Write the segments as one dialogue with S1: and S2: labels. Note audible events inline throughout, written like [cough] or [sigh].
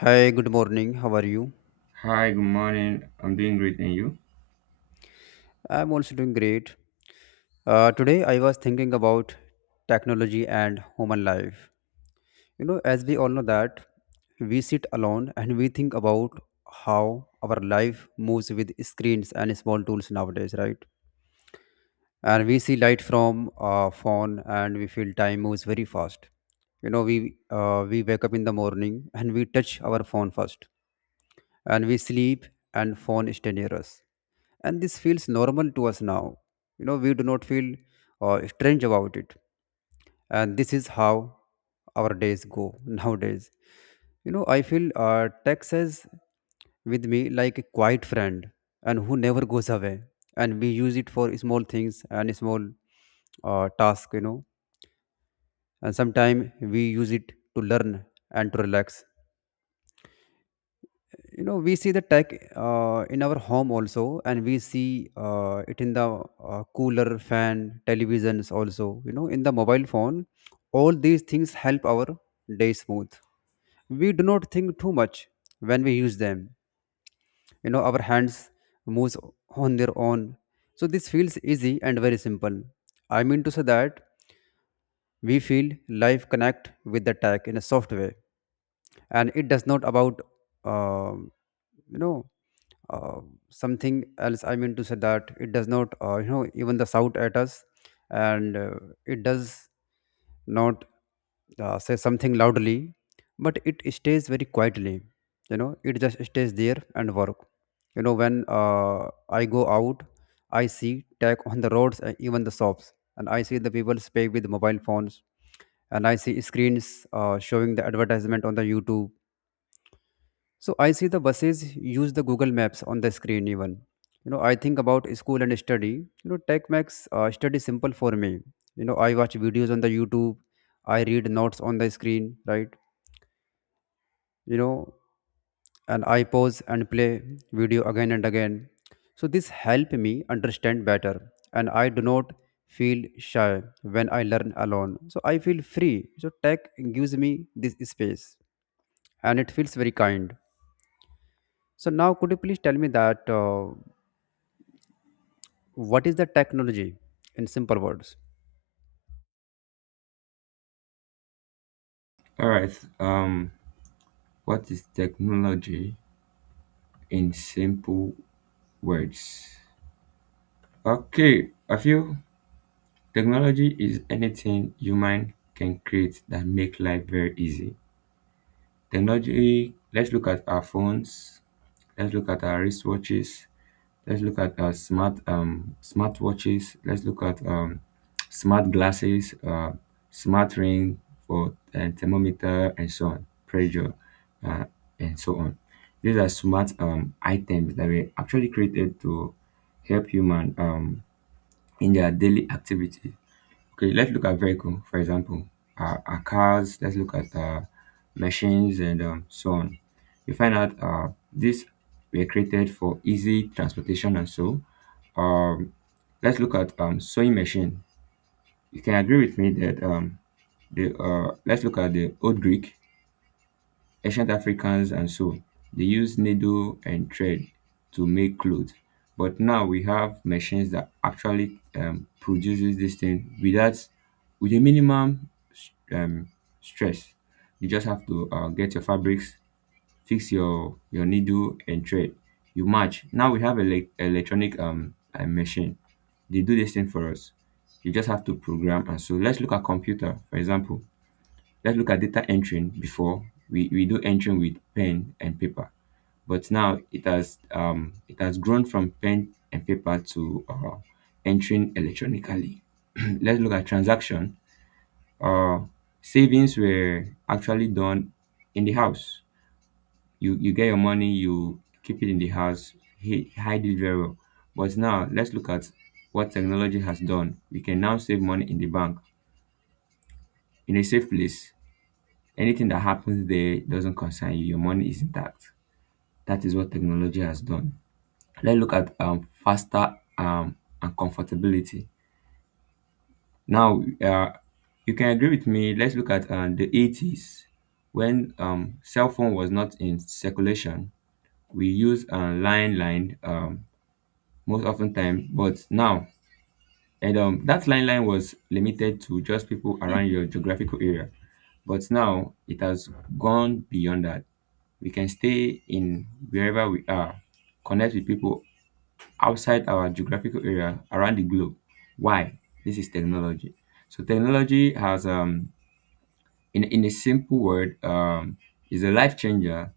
S1: Hi, good morning. How are you?
S2: Hi, good morning. I'm doing great, and you?
S1: I'm also doing great. Today, I was thinking about technology and human life. You know, as we all know that we sit alone and we think about how our life moves with screens and small tools nowadays, right? And we see light from phone, and we feel time moves very fast. You know, we wake up in the morning and we touch our phone first, and we sleep and phone is near us, and this feels normal to us now. You know, we do not feel strange about it, and this is how our days go [laughs] nowadays. You know, I feel text is with me like a quiet friend, and who never goes away, and we use it for small things and small tasks, you know, and sometimes we use it to learn and to relax. You know, we see the tech in our home also, and we see it in the cooler, fan, televisions also, you know, in the mobile phone. All these things help our day smooth. We do not think too much when we use them. You know, our hands moves on their own, so this feels easy and very simple. I mean to say that we feel life connect with the tech in a soft way, and it does not about um you know uh, something else. I mean to say that it does not even the shout at us, and it does not say something loudly, but it stays very quietly. You know, it just stays there and work. You know, when I go out, I see tech on the roads and even the shops, and I see the people speak with mobile phones, and I see screens showing the advertisement on the YouTube. So I see the buses use the Google Maps on the screen even. You know, I think about school and study. You know, tech makes study simple for me. You know, I watch videos on the YouTube. I read notes on the screen, right? You know, and I pause and play video again and again. So this help me understand better, and I do not feel shy when I learn alone. So I feel free. So tech gives me this space, and it feels very kind. So now, could you please tell me that? What is the technology in simple words?
S2: All right. Um, what is technology in simple words? Okay, I feel technology is anything human can create that make life very easy. Technology. Let's look at our phones. Let's look at our wristwatches. Let's look at smart smart watches. Let's look at smart glasses, smart ring for thermometer, and so on, pressure, uh, and so on. These are smart items that were actually created to help human in their daily activities. Okay, let's look at vehicle, for example, our cars, let's look at machines and so on. You find out these were created for easy transportation and so. Um, let's look at sewing machine. You can agree with me that the let's look at the old Greek. Ancient Africans and so, they used needle and thread to make clothes. But now we have machines that actually produces this thing without with a minimum um, stress. You just have to get your fabrics, fix your needle and thread. You match. Now we have electronic machine. They do this thing for us. You just have to program and so let's look at computer for example, let's look at data entering. Before we do entering with pen and paper, but now it has grown from pen and paper to entering electronically. [clears throat] Let's look at transaction. uh, Savings were actually done in the house. You get your money, you keep it in the house, hide it very well. But now let's look at what technology has done. We can now save money in the bank, in a safe place. Anything that happens there doesn't concern you. Your money is intact. That is what technology has done. Let's look at faster and comfortability. Now, you can agree with me. Let's look at the 80s when cell phone was not in circulation. We use line line most often time, but now, and that line line was limited to just people around your geographical area. But now it has gone beyond that. We can stay in wherever we are, connect with people outside our geographical area around the globe. Why? This is technology. So technology has, in a simple word, is a life changer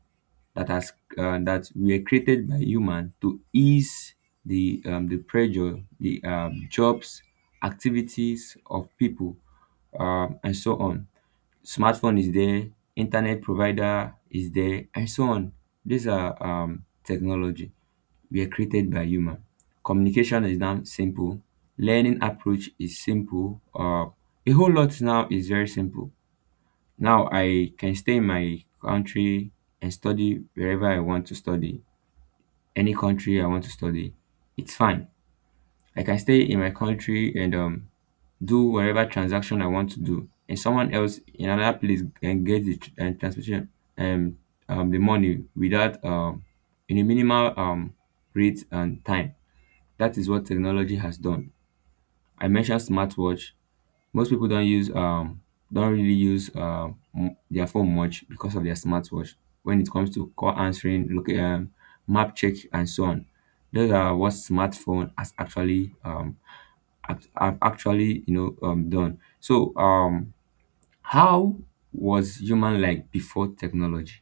S2: that has that were created by human to ease the pressure, the jobs, activities of people, and so on. Smartphone is there, internet provider is there, and so on. These are technology we are created by human. Communication is now simple. Learning approach is simple. A whole lot now is very simple. Now I can stay in my country and study wherever I want to study. Any country I want to study, it's fine. I can stay in my country and do whatever transaction I want to do, and someone else in another place can get the tr- and transportation um, the money without in a minimal rate and time. That is what technology has done. I mentioned smartwatch. Most people don't really use their phone much because of their smartwatch when it comes to call answering, look, map check and so on. Those are what smartphone has have actually done. So how was human like before technology?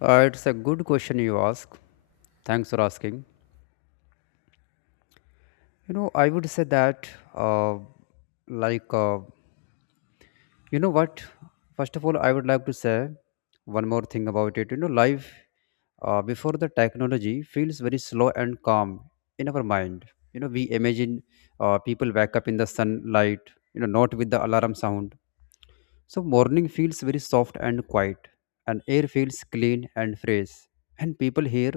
S1: It's a good question you ask. Thanks for asking. You know, I would say that, like, uh, you know what? First of all, I would like to say one more thing about it. You know, life before the technology feels very slow and calm in our mind. You know, we imagine people wake up in the sunlight, you know, not with the alarm sound. So morning feels very soft and quiet, and air feels clean and fresh, and people hear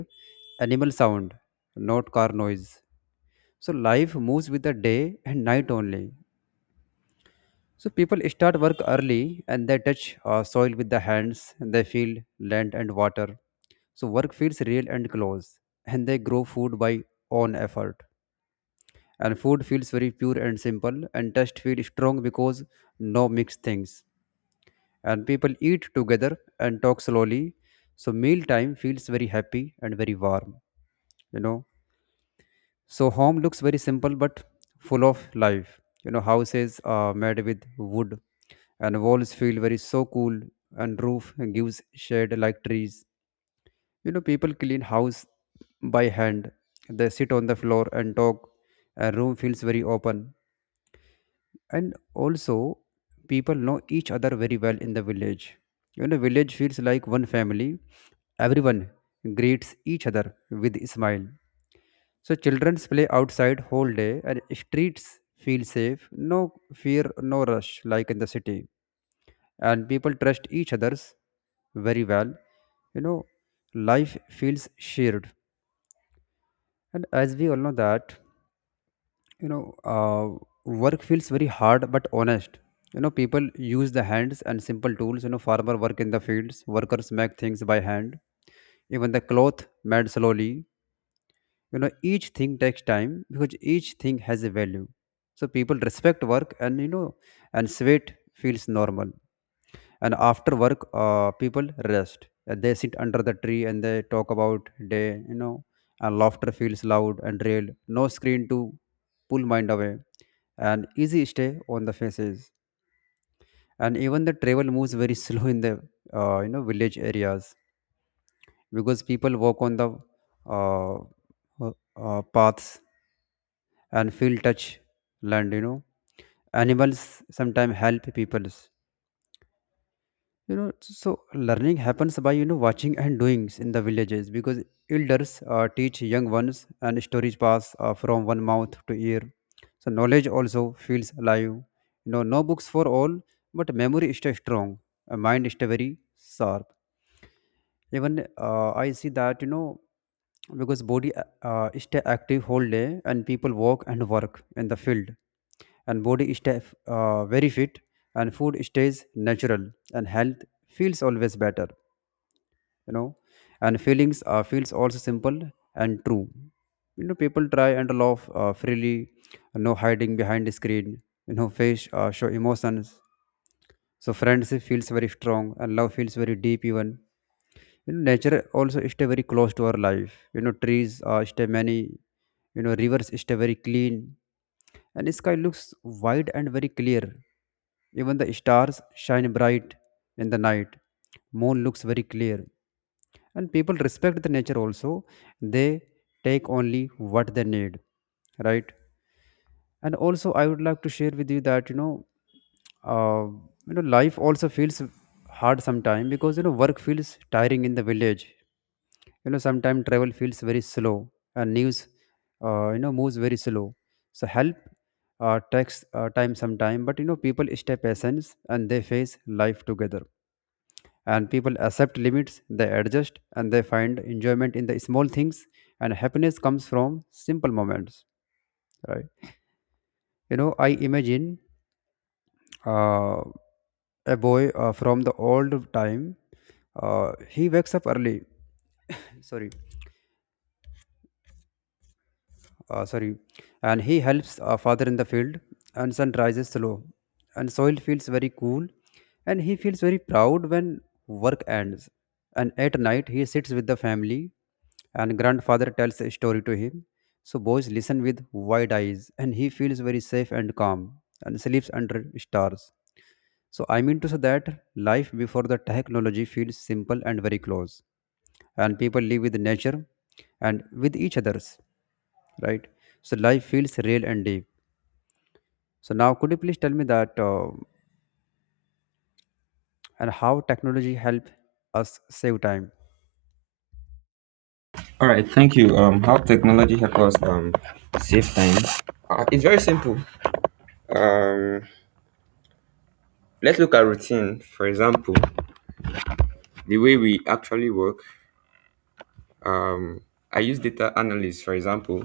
S1: animal sound, not car noise. So life moves with the day and night only. So people start work early and they touch soil with the hands, and they feel land and water. So work feels real and close, and they grow food by own effort. And food feels very pure and simple, and taste feels strong because no mixed things. And people eat together and talk slowly, so meal time feels very happy and very warm, you know. So home looks very simple but full of life. You know, houses are made with wood, and walls feel very so cool, and roof gives shade like trees. You know, people clean house by hand. They sit on the floor and talk. A room feels very open, and also people know each other very well in the village. You know, village feels like one family. Everyone greets each other with a smile. So children play outside whole day, and streets feel safe, no fear, no rush like in the city, and people trust each others very well. You know, life feels shared. And as we all know that, you know, work feels very hard but honest. You know, people use the hands and simple tools. You know, farmer work in the fields, workers make things by hand, even the cloth made slowly. You know, each thing takes time because each thing has a value. So people respect work, and you know, and sweat feels normal. And after work, people rest, and they sit under the tree, and they talk about day, you know, and laughter feels loud and real. No screen to pull mind away, and easy stay on the faces. And even the travel moves very [laughs] slow in the you know, village areas, because people walk on the uh, uh, paths and feel touch land, you know. Animals sometimes help people, you know. So learning happens by, you know, watching and doings in the villages, because elders teach young ones, and stories pass from one mouth to ear. So knowledge also feels alive. You know, no books for all, but memory is still strong, a mind is still very sharp. Even I see that, you know, because body stay active whole day, and people walk and work in the field, and body stay very fit, and food stays natural, and health feels always better, you know. And feelings feels also simple and true. You know, people try and laugh freely, no hiding behind the screen. You know, face show emotions. So friendship feels very strong and love feels very deep even. You know, nature also stay very close to our life. You know, trees stay many. You know, rivers stay very clean, and sky looks wide and very clear. Even the stars shine bright in the night. Moon looks very clear. And people respect the nature also. They take only what they need, right? And also I would like to share with you that, you know, uh, you know, life also feels hard sometimes because, you know, work feels tiring in the village. You know, sometimes travel feels very slow, and news, you know, moves very slow. So help takes time sometime, but you know, people stay patient, and they face life together. And people accept limits, they adjust, and they find enjoyment in the small things, and happiness comes from simple moments, right? You know, I imagine uh, a boy from the old time. He wakes up early. Sorry, sorry, and he helps father in the field. And sun rises slow, and soil feels very cool, and he feels very proud when work ends. And at night he sits with the family, and grandfather tells a story to him. So boys listen with wide eyes, and he feels very safe and calm, and sleeps under stars. So I mean to say that life before the technology feels simple and very close, and people live with nature and with each others, right? So life feels real and deep. So now, could you please tell me that, and how technology help us save time?
S2: All right, thank you. How technology helps us save time? It's very simple. Um, let's look at routine. For example, the way we actually work. Um, I use data analyst, for example.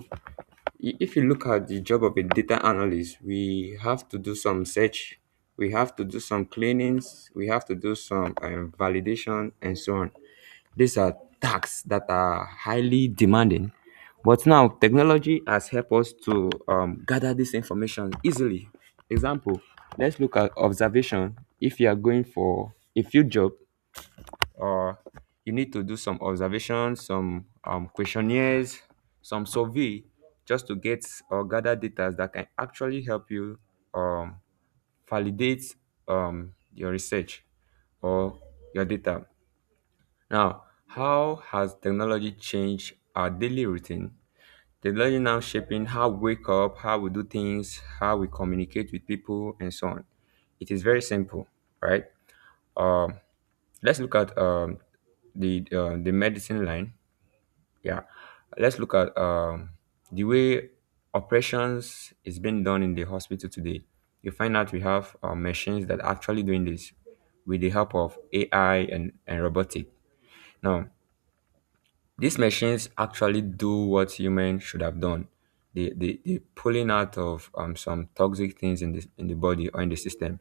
S2: If you look at the job of a data analyst, we have to do some search, we have to do some cleanings, we have to do some validation, and so on. These are tasks that are highly demanding. But now technology has helped us to gather this information easily. Example, let's look at observation. If you are going for a field job, or you need to do some observations, some questionnaires, some survey just to get or gather data that can actually help you um, validate your research or your data. Now, how has technology changed our daily routine? Technology now shaping how we wake up, how we do things, how we communicate with people, and so on. It is very simple, right? Um, let's look at the medicine line. Yeah, let's look at the way operations is being done in the hospital today. You find out we have machines that are actually doing this with the help of AI and robotic. Now, these machines actually do what humans should have done. They pulling out of some toxic things in the body or in the system.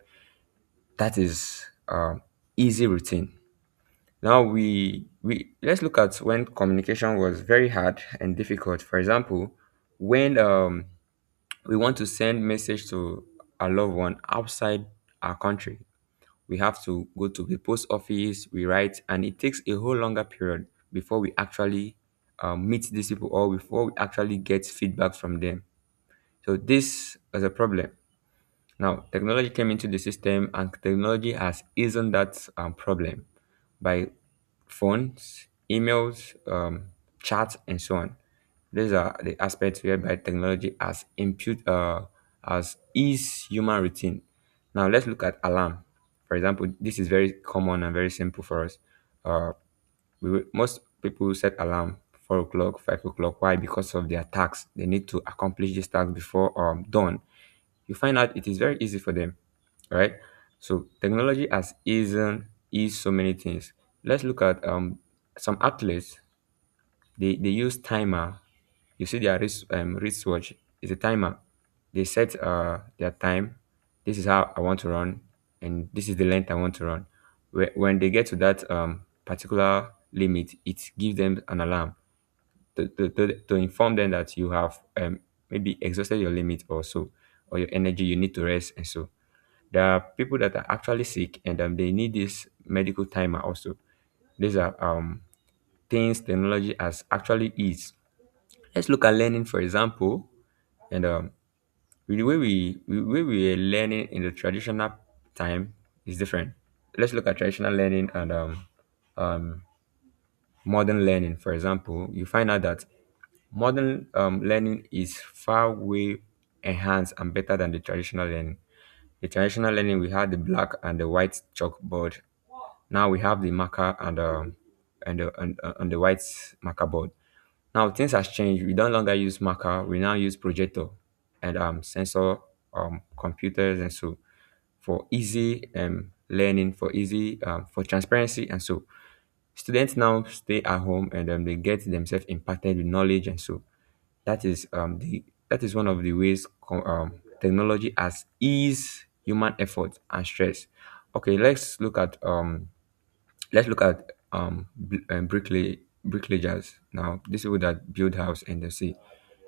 S2: That is easy routine. Now we let's look at when communication was very hard and difficult. For example, when we want to send message to a loved one outside our country, we have to go to the post office, we write, and it takes a whole longer period before we actually meet these people or before we actually get feedback from them. So this is a problem. Now technology came into the system, and technology has eased that problem by phones, emails, chats, and so on. These are the aspects whereby technology has impute has eased human routine. Now let's look at alarm. For example, this is very common and very simple for us. Uh, Most people set alarm 4 o'clock, 5 o'clock. Why? Because of their tasks. They need to accomplish these tasks before dawn. You find out it is very easy for them, right? So technology has eased so many things. Let's look at some athletes. They use timer. You see their wristwatch is a timer. They set their time. This is how I want to run, and this is the length I want to run. When they get to that particular limit, it gives them an alarm to inform them that you have maybe exhausted your limit or so, or your energy, you need to rest. And so there are people that are actually sick and they need this medical timer also. These are things technology has actually is. Let's look at learning, for example, and with the way we were learning in the traditional time is different. Let's look at traditional learning and um, modern learning, for example. You find out that modern learning is far way enhanced and better than the traditional learning. The traditional learning we had the black and the white chalkboard. Now we have the marker and and the white marker board. Now things has changed. We don't longer use marker. We now use projector and sensor computers and so, for easy learning, for easy for transparency and so. Students now stay at home and they get themselves impacted with knowledge and so, that is the that is one of the ways technology has eased human effort and stress. Okay, let's look at let's look at um bl- um, bricklay bricklayers now. These people that build house in the sea.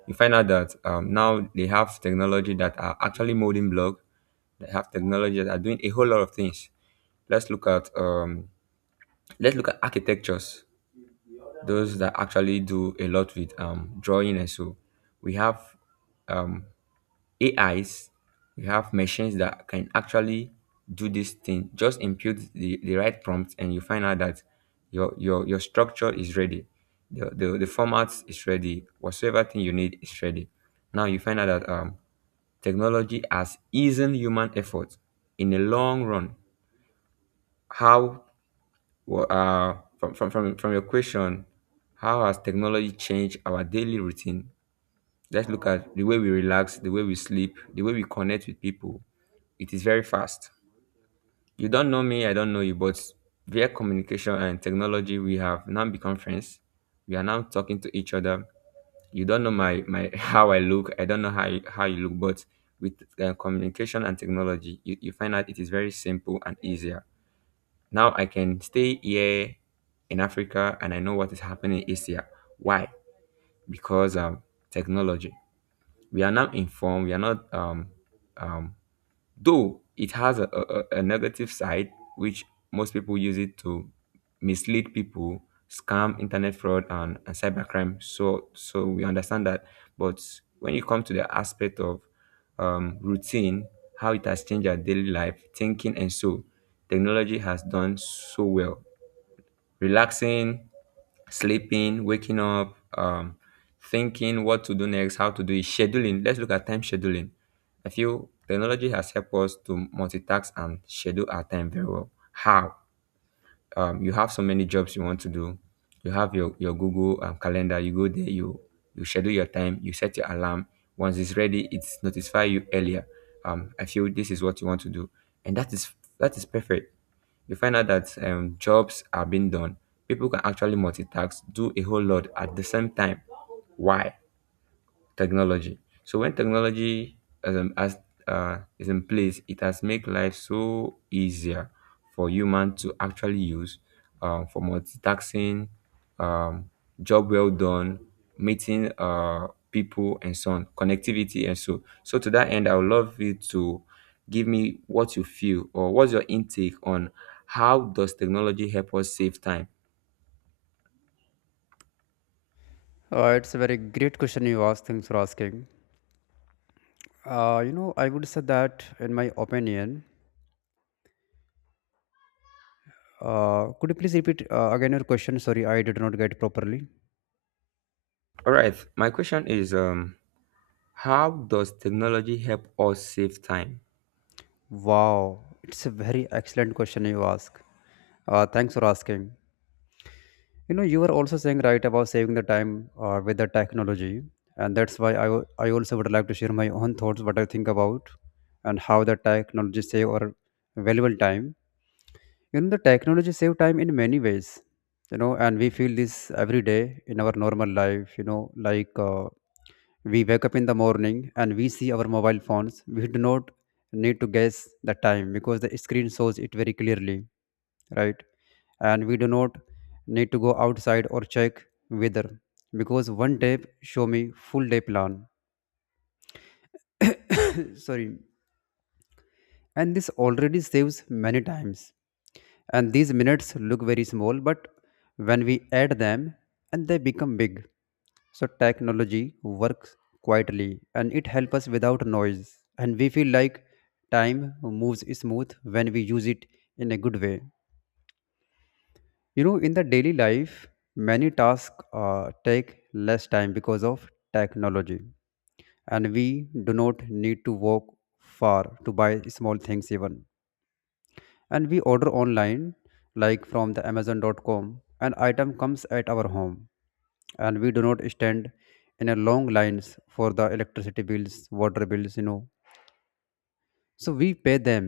S2: You find out that now they have technology that are actually molding block. They have technology that are doing a whole lot of things. Let's look at architectures, those that actually do a lot with drawing and so, we have um, ais, we have machines that can actually do this thing. Just input the right prompt, and you find out that your structure is ready, the format is ready, whatsoever thing you need is ready. Now you find out that technology has eased human effort in the long run. How? Well, from your question, how has technology changed our daily routine? Let's look at the way we relax, the way we sleep, the way we connect with people. It is very fast. You don't know me, I don't know you, but via communication and technology, we have now become friends. We are now talking to each other. You don't know my [laughs] how I look, I don't know how you look, but with communication and technology, you find out it is very simple and easier. Now I can stay here in Africa and I know what is happening in Asia. Why? Because technology. We are now informed. We are not, um, though it has a negative side, which most people use it to mislead people, scam, internet fraud, and cybercrime. So we understand that. But when you come to the aspect of routine, how it has changed our daily life, thinking, and so technology has done so well relaxing, sleeping, waking up, thinking what to do next, how to do it, scheduling. Let's look at time scheduling. I feel technology has helped us to multitask and schedule our time very well. How? You have so many jobs you want to do. You have your Google calendar. You go there, you schedule your time, you set your alarm. Once it's ready, it's notify you earlier. I feel this is what you want to do, and that is perfect. You find out that jobs are being done. People can actually multitask, do a whole lot at the same time. Why? Technology. So when technology as is in place, it has made life so easier for human to actually use for multitasking, um, job well done, meeting people and so on, connectivity and so. So to that end, I would love you to give me what you feel or what's your intake on how does technology help us save time?
S1: It's a very great question you asked. Thanks for asking. You know, I would say that in my opinion. Could you please repeat again your question? Sorry, I did not get properly.
S2: All right, my question is how does technology help us save time?
S1: Wow, it's a very excellent question you ask. Thanks for asking. You know, you were also saying right about saving the time with the technology, and that's why I also would like to share my own thoughts, what I think about, and how the technology save our valuable time. You know, the technology save time in many ways, you know, and we feel this every day in our normal life, you know, like we wake up in the morning and we see our mobile phones. We do not need to guess the time because the screen shows it very clearly, right? And we do not need to go outside or check weather because one tap show me full day plan. [coughs] Sorry, and this already saves many times. And these minutes look very small, but when we add them, and they become big. So technology works quietly and it helps us without noise, and we feel like time moves smooth when we use it in a good way. You know, in the daily life, many tasks take less time because of technology, and we do not need to walk far to buy small things even, and we order online like from the amazon.com. An item comes at our home, and we do not stand in a long lines for the electricity bills, water bills, you know, so we pay them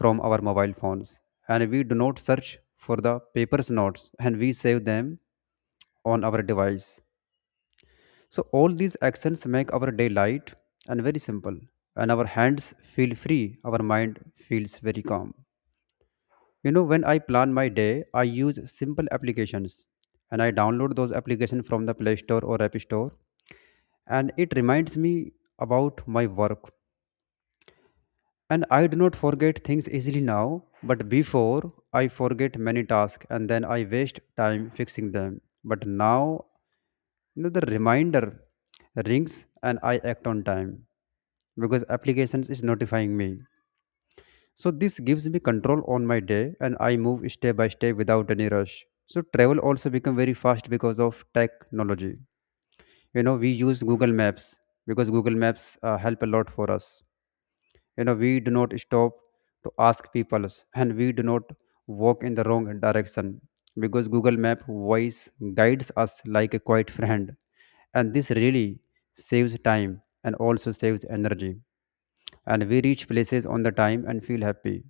S1: from our mobile phones. And we do not search for the papers notes, and we save them on our device. So all these actions make our day light and very simple, and our hands feel free, our mind feels very calm. You know, when I plan my day, I use simple applications, and I download those applications from the Play Store or App Store, and it reminds me about my work. And I do not forget things easily now, but before I forget many tasks and then I waste time fixing them. But now, the reminder rings and I act on time because applications is notifying me. So this gives me control on my day and I move step by step without any rush. So travel also become very fast because of technology. You know, we use Google Maps because Google Maps help a lot for us. You know, we do not stop to ask people [laughs] and we do not walk in the wrong direction because Google Map voice guides us like a quiet friend. And this really saves time and also saves energy. And we reach places on the time and feel happy.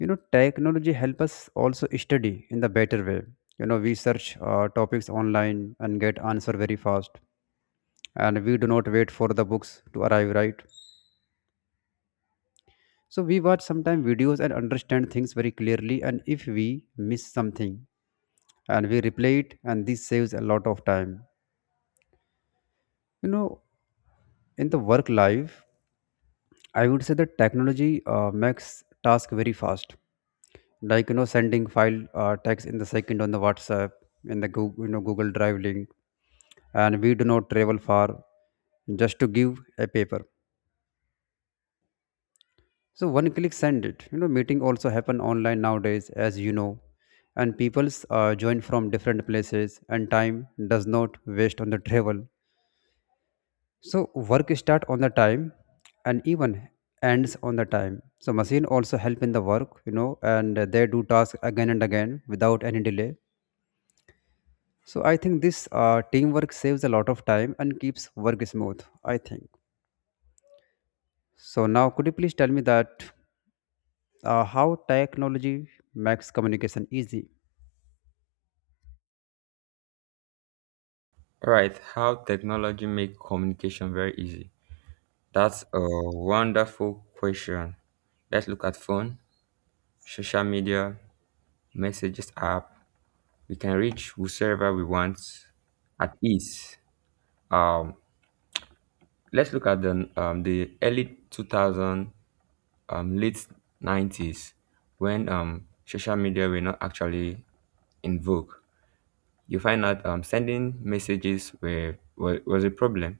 S1: You know, technology help us also study in the better way. You know, we search topics online and get answer very fast, and we do not wait for the books to arrive, right? So we watch sometimes videos and understand things very clearly, and if we miss something, and we replay it, and this saves a lot of time, you know. In the work life, I would say that technology makes task very fast, like you know, sending file text in the second on the whatsapp, in the google, you know, google drive link, and we do not travel far just to give a paper. So one click send it. You know, meeting also happen online nowadays, as you know, and people's join from different places and time does not waste on the travel. So work start on the time and even ends on the time. So machine also help in the work, you know, and they do task again and again without any delay. So I think this teamwork saves a lot of time and keeps work smooth, I think. So now, could you please tell me that how technology makes communication easy?
S2: All right, how technology make communication very easy? That's a wonderful question. Let's look at phone, social media, messages app. We can reach whosoever we want at ease. Um, let's look at the early 2000, late 90s, when social media were not actually in vogue. You find out sending messages were, was a problem,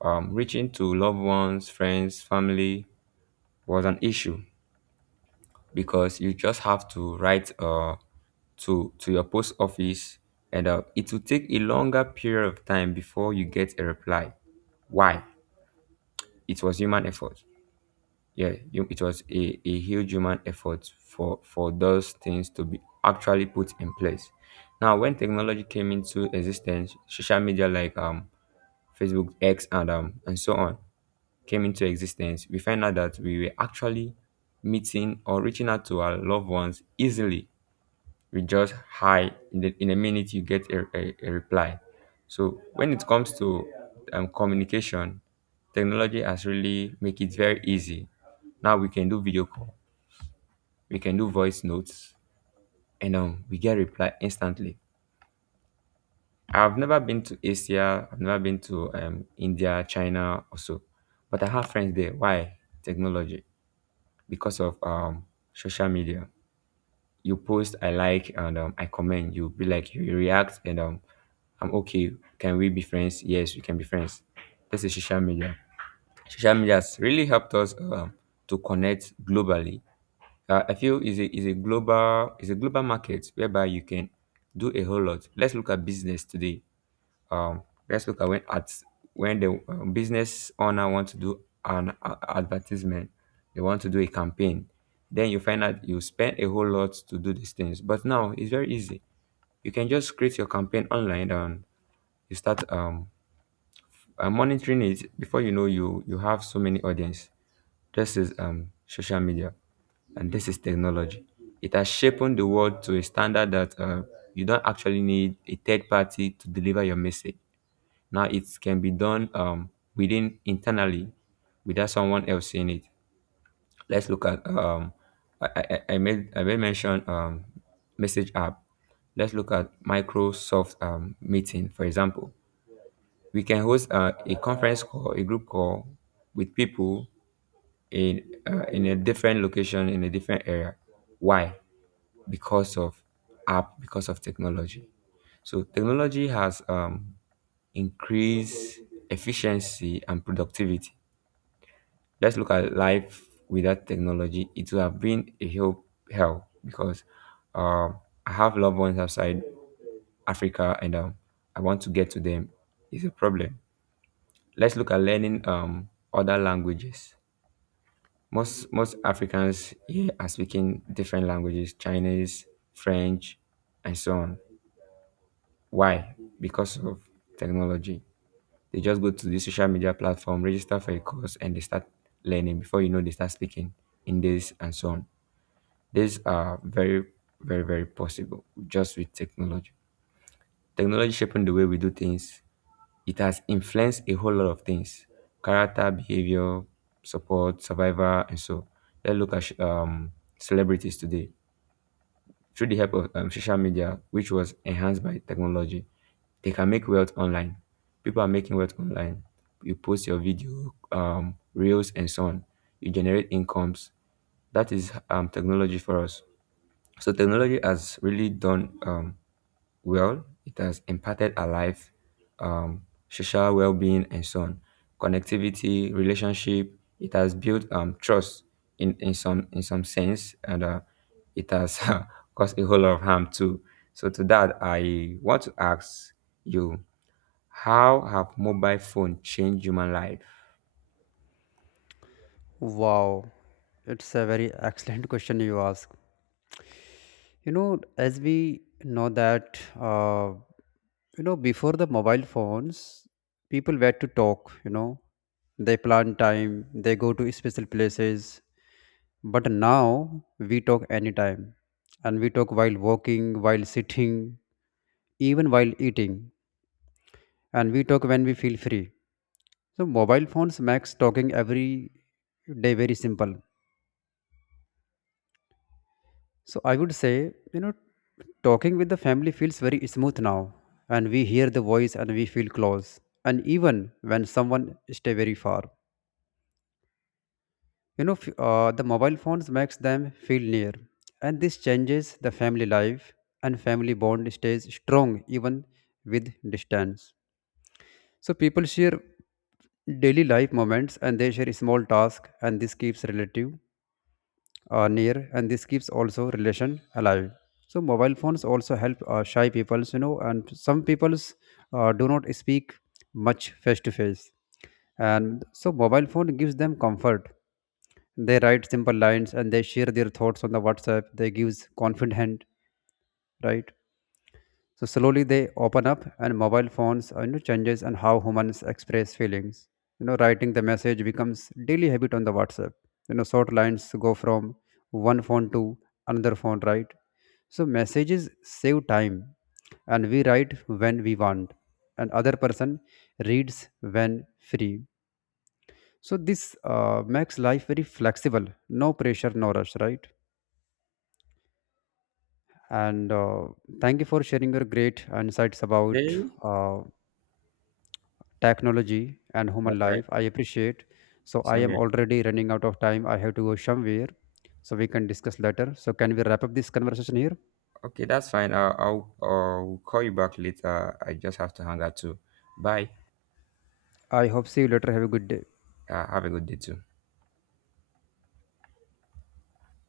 S2: reaching to loved ones, friends, family was an issue because you just have to write to your post office, and it will take a longer period of time before you get a reply. Why? It was human effort. Yeah, you, it was a huge human effort for those things to be actually put in place. Now, when technology came into existence, social media like Facebook, X, and so on came into existence, we find out that we were actually meeting or reaching out to our loved ones easily. We just hi in, the, in a minute, you get a reply. So when it comes to communication, technology has really make it very easy. Now we can do video call, we can do voice notes, and we get reply instantly. I've never been to Asia, I've never been to India, China, or so, but I have friends there. Why? Technology. Because of social media. You post, I like, and I comment. You be like, you react, and I'm okay. Can we be friends? Yes, we can be friends. This is social media. Social media has really helped us to connect globally. I feel is a global market whereby you can do a whole lot. Let's look at business today, um, let's look at when the business owner want to do advertisement, they want to do a campaign. Then you find out you spend a whole lot to do these things. But now it's very easy. You can just create your campaign online and you start monitoring it. Before you know, you have so many audience. This is social media and this is technology. It has shaped the world to a standard that you don't actually need a third party to deliver your message. Now it can be done within internally without someone else seeing it. Let's look at I made mention message app. Let's look at Microsoft meeting, for example. We can host a conference call, a group call with people in in a different location in a different area. Why? Because of app, because of technology. So technology has increase efficiency and productivity. Let's look at life without technology. It would have been hell because um, I have loved ones outside Africa and I want to get to them. It's a problem. Let's look at learning other languages. Most Africans here are speaking different languages: Chinese, French, and so on. Why? Because of technology. They just go to the social media platform, register for a course, and they start learning. Before you know, they start speaking in this and so on. These are very possible just with technology. Technology shaping the way we do things. It has influenced a whole lot of things: character, behavior, support, survivor, and so. Let's look at celebrities today through the help of social media, which was enhanced by technology. They can make wealth online. People are making wealth online. You post your video, reels, and so on. You generate incomes. That is technology for us. So technology has really done well. It has impacted our life, um, social well-being, and so on. Connectivity, relationship. It has built trust in some sense, and it has [laughs] caused a whole lot of harm too. So to that, I want to ask you: how have mobile phone changed human life?
S1: Wow, it's a very excellent question you ask. You know, as we know that you know, before the mobile phones, people were to talk. You know, they plan time, they go to special places. But now we talk anytime, and we talk while walking, while sitting, even while eating, and we talk when we feel free. So mobile phones makes talking every day very simple. So I would say, you know, talking with the family feels very smooth now, and we hear the voice and we feel close, and even when someone stay very far. You know, the mobile phones makes them feel near, and this changes the family life, and family bond stays strong even with distance. So people share daily life moments and they share small tasks, and this keeps relative near, and this keeps also relation alive. So mobile phones also help shy peoples, you know, and some peoples do not speak much face to face, and so mobile phone gives them comfort. They write simple lines and they share their thoughts on the whatsapp, they gives confident hand, right? So slowly they open up, and mobile phones you know, changes and how humans express feelings. You know, writing the message becomes daily habit on the whatsapp. You know, short lines go from one phone to another phone, right? So messages save time, and we write when we want, and other person reads when free. So this makes life very flexible, no pressure, no rush, right? And thank you for sharing your great insights about
S2: Okay,
S1: uh, technology and human
S2: that's right.
S1: life, I appreciate. So I
S2: Same
S1: am
S2: here.
S1: already running out of time, I have to go somewhere, so we can discuss later. So can we wrap up this conversation here?
S2: Okay, that's fine. I'll call you back later. I just have to hang out too. Bye.
S1: I hope see you later, have a good day.
S2: Have a good day too.